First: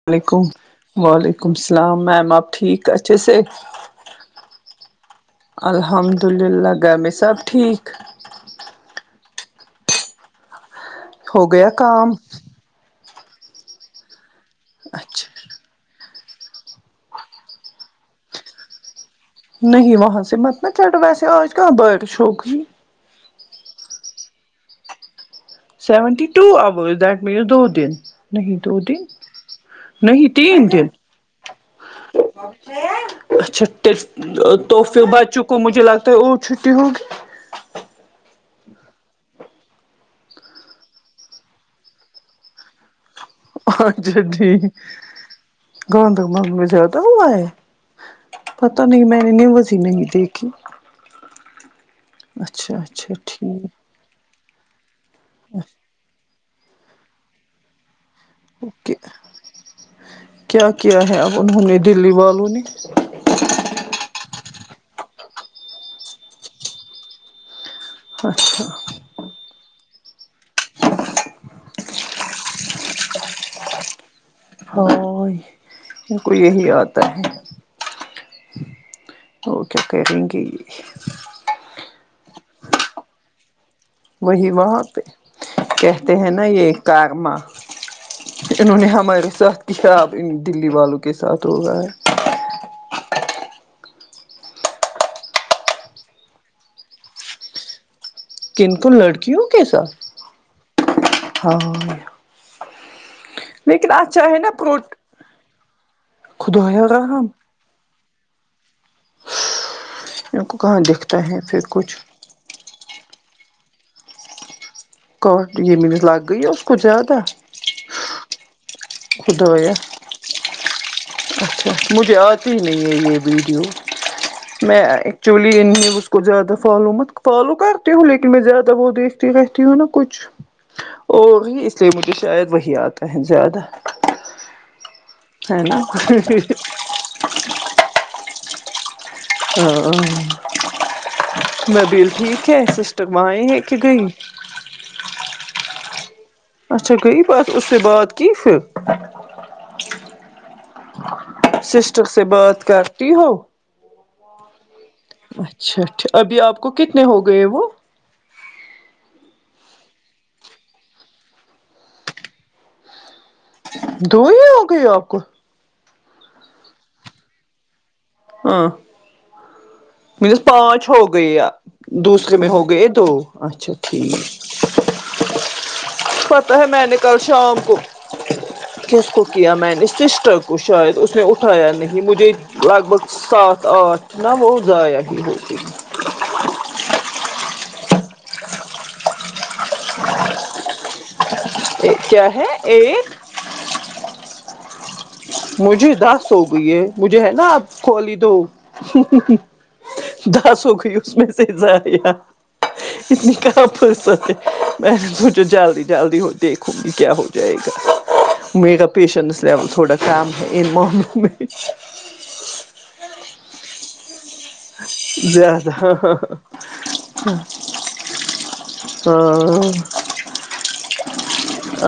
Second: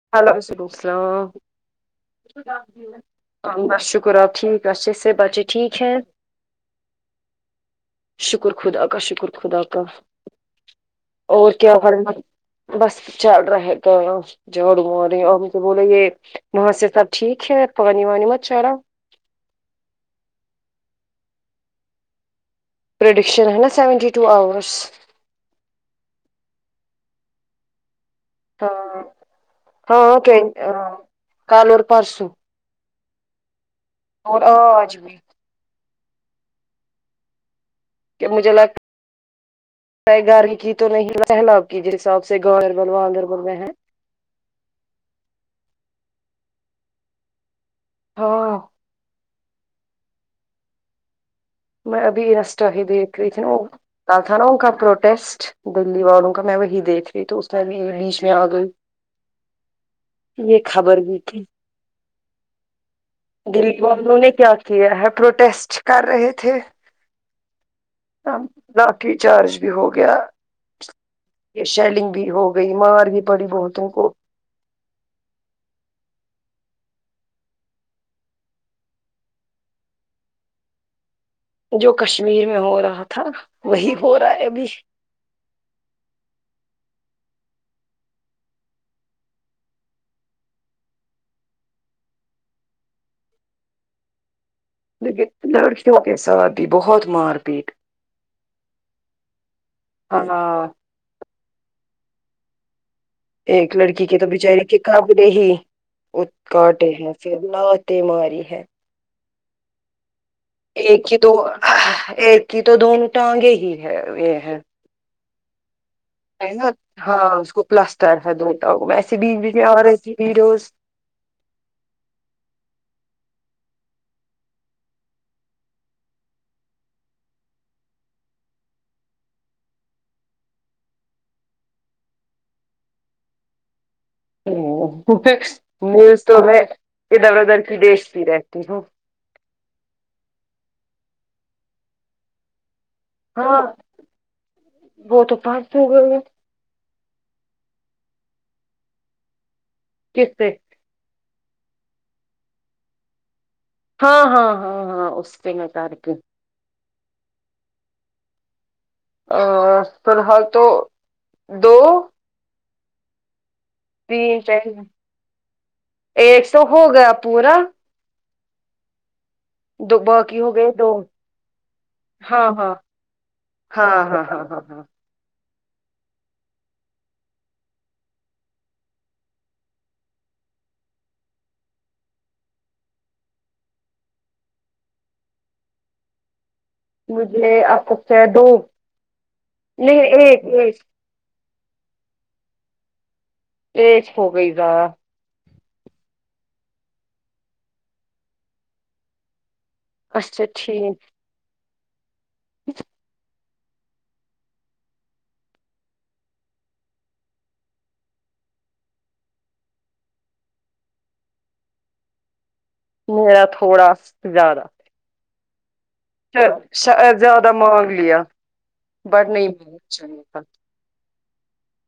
الل ہلو علیکم وعلیکم السلام وعلیکم السلام میم آپ ٹھیک اچھے سے ہم بس شکر آپ ٹھیک اچھے سے بچے ٹھیک ہے الحمد للہ گئے میں سب ٹھیک شکر خدا کا شکر خدا کا ہو اور گیا کیا کام ہو بس چل رہا تو جوڑ م رہی اچھا اور م سے بولے یہ نا سے سبٹھیک ہے پانی وانی مت چارا نہیں وہاں سے مت نہ چٹو ویسے آج کہاں بارشھوکریی پریڈکشن ہے نا seventy two hours seventy two that means دو دن نہیں دو دن ہاں ہاں نہیں ٹوین- تین دن ہاں، کل اور پرسوں اچھا تل اور آج توفو بھی بچوں کو مجے لگتا ا چھٹٹی ہ کہ مجھے لگتا پ گاری کی تو نہیں سیلاب کی جس حساب سے گربلدربل میں ہے اں ج ج گوتک مند میں زیادہ ہوا ہے [unintelligible] ہاں پتہ نہیں میں نے وزی نہیں دیکھی میں ابھی انسٹہ اچھا ہی اچھا دیکھ رہی تھی وہ ٹھیک تھا نا کا پروٹیسٹ دلی والوں کا میں وہی دیکھ رہی تو اس میں بھی بیچ میں آ گئی اوک یہ کیا خبر کیا ہے بھی اب تھی انہوں نے دلی والوں نے دلیپ ب انہوں نے کیا کیا ہے پروٹیسٹ کر رہے تھے اچھا لاٹھی چارج بھی ہو گیا یہ شیلنگ بھی ہو گئی مار بھی پڑی بہتو کو ہائے ان کو یہی آتا ہے اوکے اوکے رنکی جو کشمیر میں ہو رہا تھا وہی ہو رہا ہے وہی ابھی وہاں پہ کہتے ہیں نا یہ کارما انہوں نے ہمارے ساتھ کیا اب ان دلی والوں کے ساتھ رگا ہے ل لڑکیوں کے ساتھ بھی بہت مار پیٹ کن کن لڑکیوں کے ساتھ ہاں ہاں ایک لیکن لڑکی کے اچھا تو ہے نا بچاریے کے پروٹ کپڑے ہی خدایا کاٹے ہیں رحم بیماری ہے ان کو کہاں ایک ہی دکھتا دو ہے پھر کچھ ایک ہی تو دونوں ٹانگے ہی ہے یہ ہے کٹ یہ مینس لا ہے نا ہاں اس کو پلسٹر ہے دو ویسے بیچ بیچ میں خدایا آ رہی تھی ویڈوز اچھا مجھے آتی ہی نہیں ہے یہ ویڈیو میں ایکچولی ان نیوز کو زیادہ فالو مت فالو کرتی ہوں لیکن میں زیادہ وہ دیکھتی رہتی ہوں نا کچھ اور اس لیے مجھے شاید وہی آتا ہے زیادہ ہ ہے نا میز تو میں ادھر ادھر کی دش بھی رہتی ہوں ہاں نبیل ٹھیک تو بیں ہے ہاں کہ گئی وہ تو پانچ ہو گئے اچھا گئی بات اس سے بات کی پھر کس سے سسٹر سے بات کرتی ہو ہاں ہاں ہاں ہاں سے میں کر اچھاھ کے ابھی آپ کو کتنے ہو گئے وہ ا فی الحال تو دو ت دو ہی چ ہو گئے آپ کو ایک سو ہو گیا پورا ہاں دو باقی مینس گئے پانچ دو ہو گئی دوسرے میں ہاں ہو ہاں گئے دو اچھا ہاں ٹھیک ہاں ہاں ہاں ہاں پتا ہے میں نے کل شام کو کس کو کیا میں نے سسٹر کو شاید اس نے اٹھایا نہیں مجھے لگ بھگ سات آٹھ نا وہ ضائع ہی ہوتی مجھے آب سے دو نہیں ایک ایک کیا ہے ایٹ پج ہو گئی گا مجھے دس ہو گئی ہے مجھے ہے نا آپ کھلی دو اچھا دس ہو گئی ٹھیک اس میں سے ضائع اتنی کم میں سوچو جلدی جلدی دیکھوں گی کیا ہو جائے گا میرے کاا پیشنس لیول تھوڑا کام ہے ان معاملوو میں میرا تھوڑا ز زیادہ زیادہ مانگ لیا بٹ نہیں منت چے گ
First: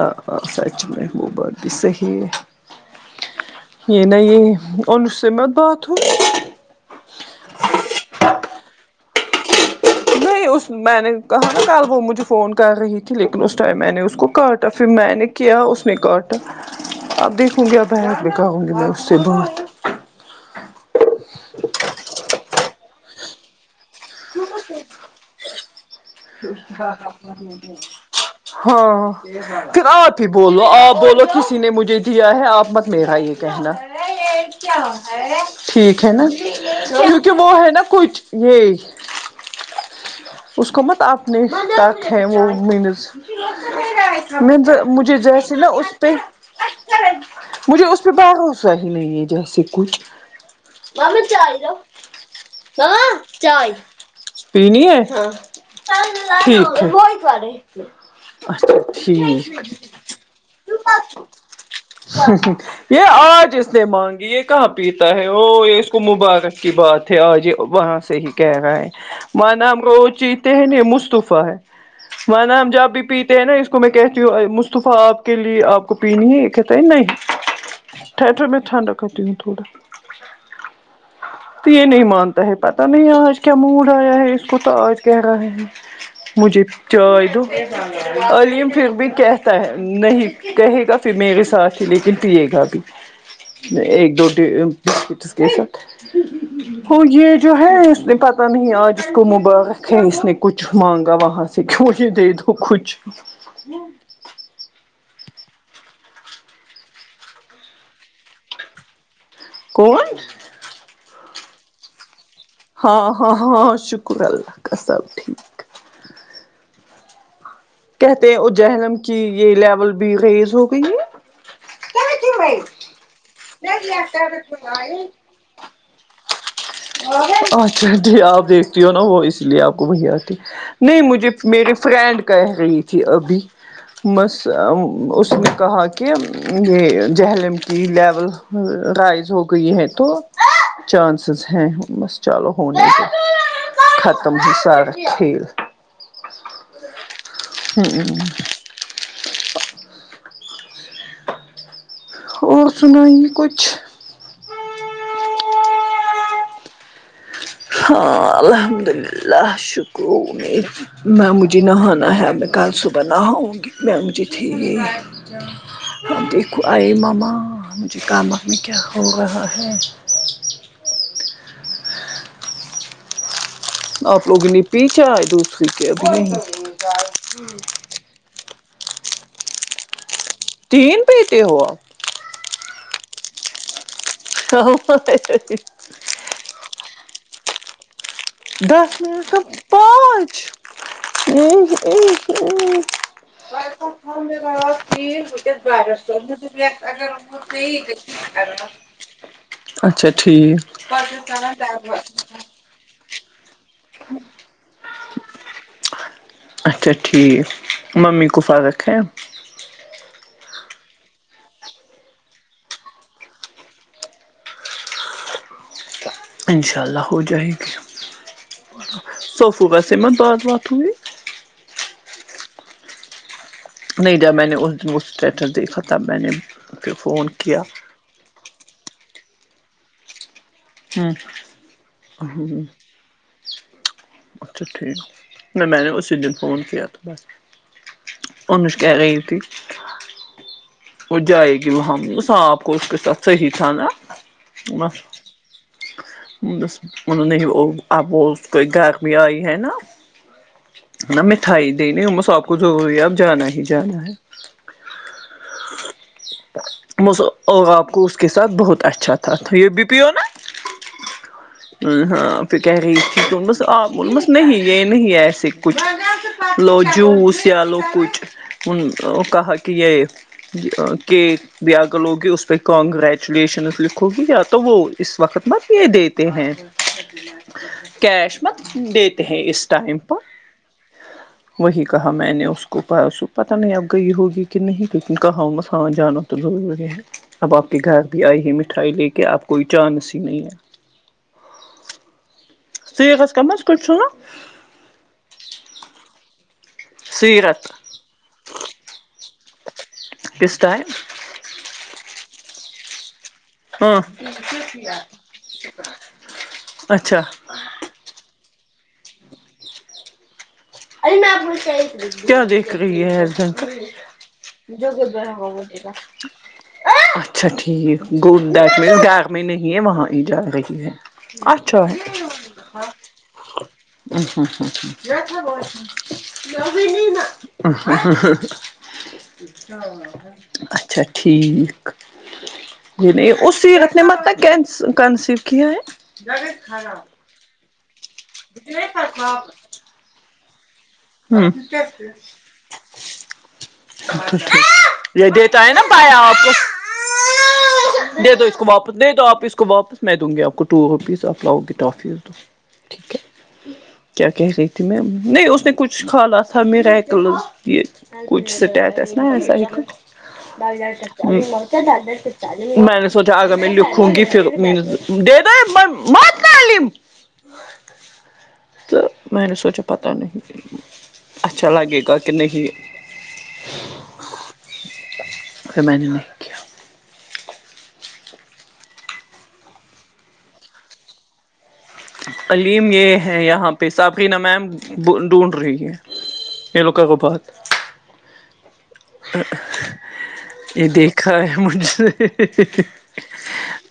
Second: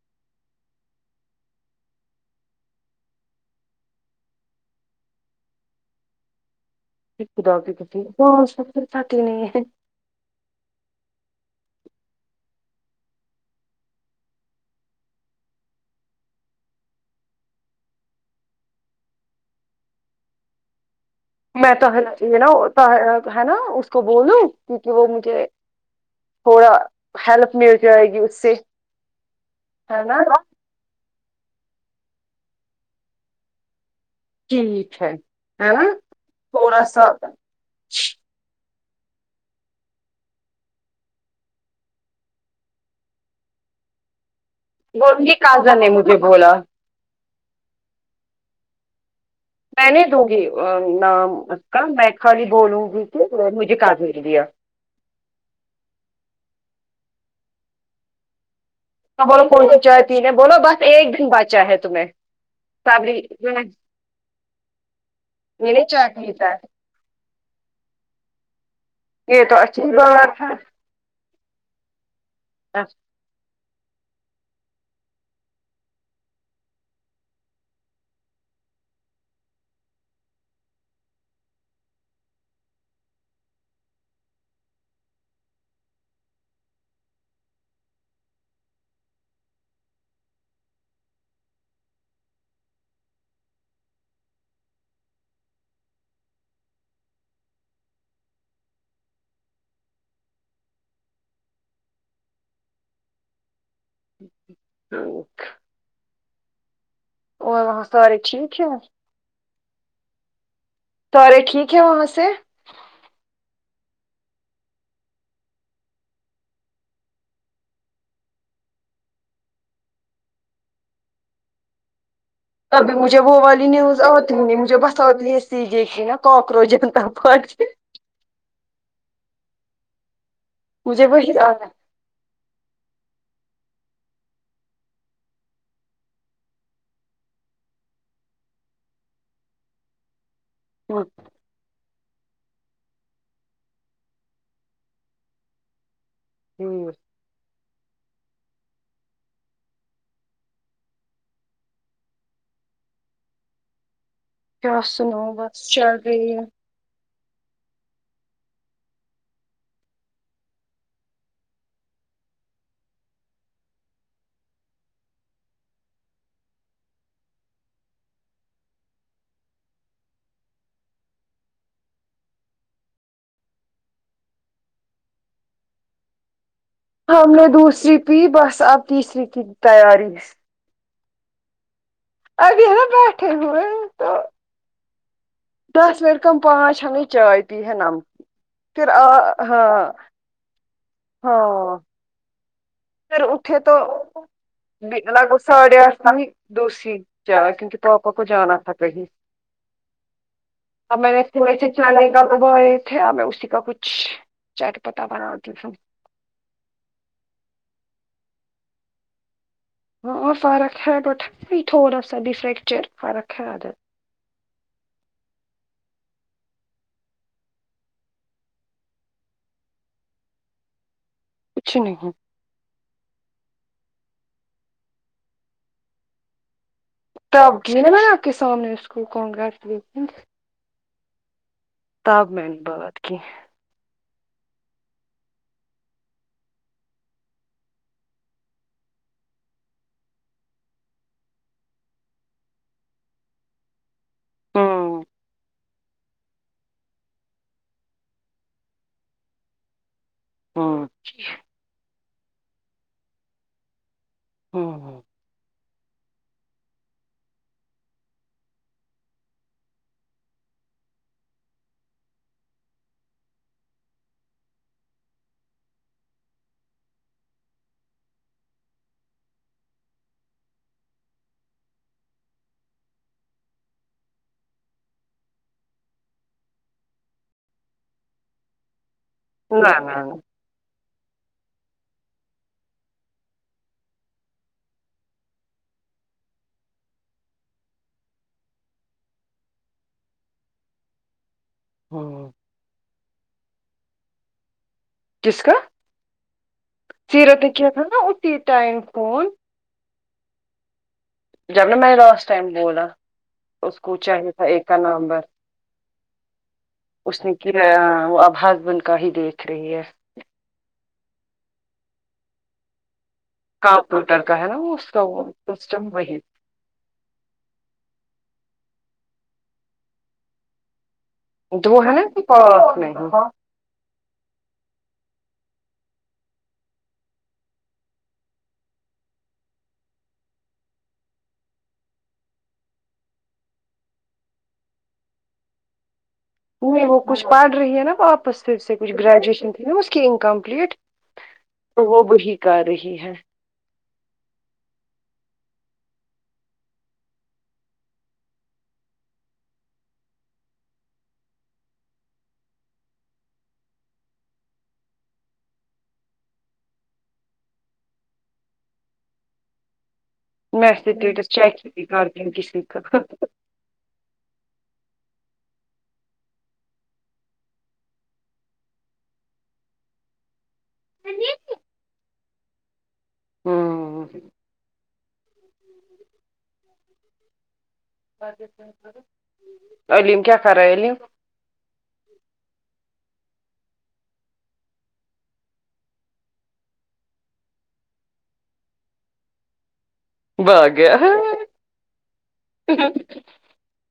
آ سچ میں وہ بات بھی صحیح ہے یہ نہ یہ ان سے مت بات ہوئی نہیں خدا کی قسم پتا ہی نہیں ہے نہیں اس میں نے کہا نا کل وہ مجھے فون کر رہی تھی لیکن اس ٹائم میں نے اس کو کاٹا پھر میں نے کیا اس نے کاٹا اب دیکھوں گی ا بک میں کہاؤں گی میں اس سے بات میں تو یہ نا ہے نا اس کو بولوں کیونکہ وہ مجھے تھوڑا ہیلپ مل جائے گی اس سے ہاں پھر ہے آپ نا ہی بولو آپ بولو کسی نے مجھے دیا ہے آپ مت میرا یہ کہنا ٹھیک ہے نا تھوڑا سا کم ہے نا کچھ [inaudible] اس کو مت اپنے تک ہے وہ م تو وہ مجھے ان کی جیسے نا کازن اس نے پہ مجھے بولا مجھے اس پہ بھروسہ ہی نہیں ہے جسے میں کچھ نہیں دوں گی آ، مام نام چائے اس دو کا میں خالی بولوں گی ہاں کہ چائے مجھے کازن نے دیا پی نہیں ہے ٹھیک بولو کون سی چائے پینے بولو بس ایک دن بچا ہے تمہیں یہ آج ات مانگ یہ کہاں پیتا ہے وہ یہ نہیں اس کو چائے پیتا مبارک کی بات تھے اورج وہاں سے ہی کہہ رہا ہے یہ وہ تو نام اچھی کو وہ بات چیتے ہے ہیں مصطفی ہے ونم جابی پی ہے نا اس کو میں کہتی ہوں مصطفی آپ کے لیے آپ کو پینی ہے یہ کہتا ہے نہیں تھو میں چھنڈا کنٹنیو تھوڑا تو یہ نہیں مانتا ہے پتا نہیں آج کیا موڈ آیا ہے پت آج کہہ رہا ہے مجھے چائے دو علیم پھر بھی کیسا ہے نہیں کہے گا پھر میرے ساتھ ہی لیکن پیے گا بھی ایک دوٹی بسکٹس کے سات وہ یہ جو ہے اس پت نہیں آج اس کو مبار ہے اس نے کچھ مانگا وہاں سے کیوں یہ دے دو کچھ ہوں اوک ااں ساراری ٹھیک ہے [unintelligible] تورے ٹھیک ہے وہاں سے ہاں ہاں ہاں ہاں شکر اللہ کا سب ٹھیک کہتے ہیں اجہلم کی یہ لیول بھی ریز ہو گئی ہے تبھی مجھے وہ والی نیوز آتی نہیں مجھے بس آتی ہے سیھے کی نا کاکروچ جنتا پارٹی اچھا جی آپ جی ہو نا وہ اس لیے آپ کو وہی آتی نہیں مجھے وہی میرے آنا فرینڈ کہہ رہی تھی ابھی بس اس نے کہا کہ یہ جہلم کی لیول رائز ہو گئی ہے تو چانس ہ بس چلو ہونے گ ختم ہی سارا کھیل [unintelligible] [inaudible] اور سنائی کچھ کیا سناؤ بس چل رہی ہے ہاں الحمد للہ شکر امید میں مجھے نہانا ہے میں کل صبح نہاؤں گی میں مجھے تٹھی ہی دیکھو آئی ماما مجھے کام آ میں کیا ہو رہا ہے آپ لوگ لپی چائے دوسری کےب نہیں ہم نے دوسری پی بس اب تیسری کی تیاری تین پتے ہو ابھی بیٹھ ہو تو ہ [inaudible] دس منٹ کم پانچ ہن چائے پی ہےا نمک [unintelligible] پھر دس آ منٹ کا ہاں پانچ ہاں ب پھر اٹھے تو لگ ب دگر جا کیونکہ پاپا کو جانا تھا کہیں [inaudible] ٹھیک ا میں نے تھوڑ سے چل کا تھے میں اسی کا کچھ چٹ پتہ بناتی ہوں اچھا ٹھیک ممی گفگت ہے اں اور فرق ہے ٹوٹ تھوڑا سا ڈ فرییکچر فرق ہے ادت انشاء اللہ ہو جائے گی صوفو بسے میں بعاز وات توی کچھ نہیں [unintelligible] نہیں جب میں نے اس دن کو اسٹیریٹس دیکھا تب میں نے پھر فون تب کیا گ نا میں آ کے سامنے اسکول کون گھر سے ہاں [unintelligible] تگ م میں نے بعد کینہ [unintelligible] اچھا ٹھیک ن میں نے نے اس دن فون کیا تو بس انن اس کہہ رہی تھی وہ جائے گ اللہم صاف خوش کوش ت صحیح انا بس ہوں بس مطل نہیں اب اس کوئی گرمی آئی ہے نا [unintelligible] ہوں ن مٹھائی د نہیں ہوں میں س آب کو ضروری ہے اب جانا ہی جانا ہے ہوں ہوں [inaudible] م آاب کو ا اس کے ساتھ بہت اچھا تھا یہ بھی پیو نا ہ ہاں پ کہہ رہی بس آپ بول بس نہیں یہ نہیں ایسے کچھ لو جوس یا لو کچھ ان کہا کہ یہ ج کہ [unintelligible] بھییاگلوگی اس پہ کنگریچولیشن لکھو گی یا تو وہ اس وقت مت یہ دیتی ہیں کیش مت دیتے ہیں اس نہ ٹائم نہ پر ہ نہ [inaudible] وہی کہا میں نے اس کو پتہ نہیں اب گئی ہوگی کہ نہیں کییکن کہاں ہو مساں جانو تو لوگ لگے ہیں اب آپ کے گھر بھی آئی ہے مٹھائی لے کے آپ کوئی چانس ہی نہیں ہے [unintelligible] ہوں [inaudible] سٹییکح کمز کٹھ چ وہ جس کا سیرت کت نا ات ہی ٹائم فون [unintelligible] پسٹائ [unintelligible] جب ن میں لاسٹ ٹائم بو رہا اس کو ہاں چاہیے تھا ایکا نومبر اچھا اس نے وہ اب ہسبینڈ کا ہی دیکھ رہی ہے [unintelligible] ال میں آپ ب چی [unintelligible] کیا دیکھ رہی ہےن کمپیوٹر کا ہے نا وہ اس کا وہ سسٹم وہی [unintelligible] اچھا ٹھیک گڈ دیٹ میں بیغ میں نہیں ہے وہاں ہی جا رہی ہے [unintelligible] اچھا دو [unintelligible] ہے نا کہ پاس میں ہے، [inaudible] اچھا ٹھیک ج نہیں اس سیرت نے مت کنسیو کیا ہے نہیں وہ کچھ پڑھ رہی ہے نا واپس پھر سے کچھ گریجویشن تھی نا اس کی انکمپلیٹ تو وہ بھیی کر رہی ہے یہی دی تو آئی نا بیاں آپ دے دو اس کو واپس دے دو آپ اس کو واپس میں دوں گی آپ کو ٹووپیس آپ لاؤ گی ٹافیز ٹھیک ہے کیا کہہ رہی تھی میںیم نہیں اس نے کچھ س حالات تھا م ریکلز یہ کچ سٹیٹس نہ ہے سائیکل میں اسٹیٹس چیک ہی کرتی ہوں کسی کا میں نے سوچا آ گا مو ہوں گی پھر م دے د ماتم تو میں نے سوچا پت نہیں اچھا لگے گا کہ نہیں ہوں س میں کیا علم کیا کرے عللم علیم یہ ہے یہاں پہ صافری نمم ڈھونڈ رہی ہے یہ لوک کو بات بھاگ یہ گیا دیکھا ہے مج سے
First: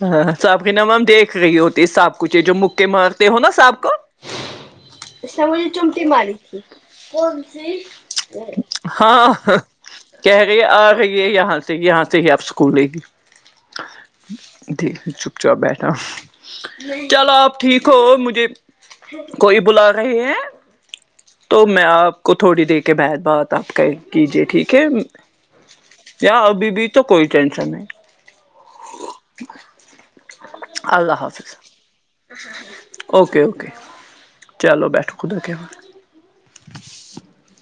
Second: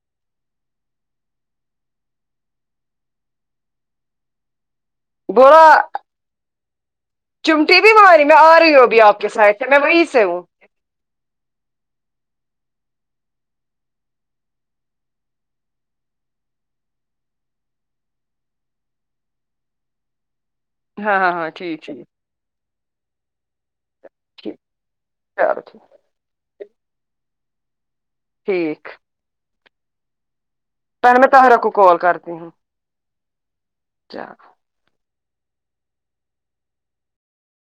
ہاں صاحب کے نام ہم دیکھ رہی ہوتی صاب کچھ جو مکے مارتے ہو نا صاب کو اس س مجھ بولا نے چمٹی ماری تھی کون چمٹی بھی ماری س میں آ رہی ہوں ابھی آپ کے ہاں سائڈ سے میں وہیں سے کہہ ہوں آ گئی ہے یہاں سے یہاں سے ہی آپ اسکول لے گی چپ چاپ بیٹھا چلو آپ ٹھیک ہو مجھے کوئی بلا رہے ہیں ہاں ہاں ہاں تو ٹھیک میں ٹھیک آپ کو تھوڑی دے کے بت بات آپ کا کیجے ٹھیک ہے چلو ٹھیک یا ابھی بھی تو کوئی ٹینشن نہیں ٹھیک اللہ پہلے میں حافظ طاہرہ کو کال اوکے اوکے اچ کیا [unintelligible] چلو بیٹھو خدا کےال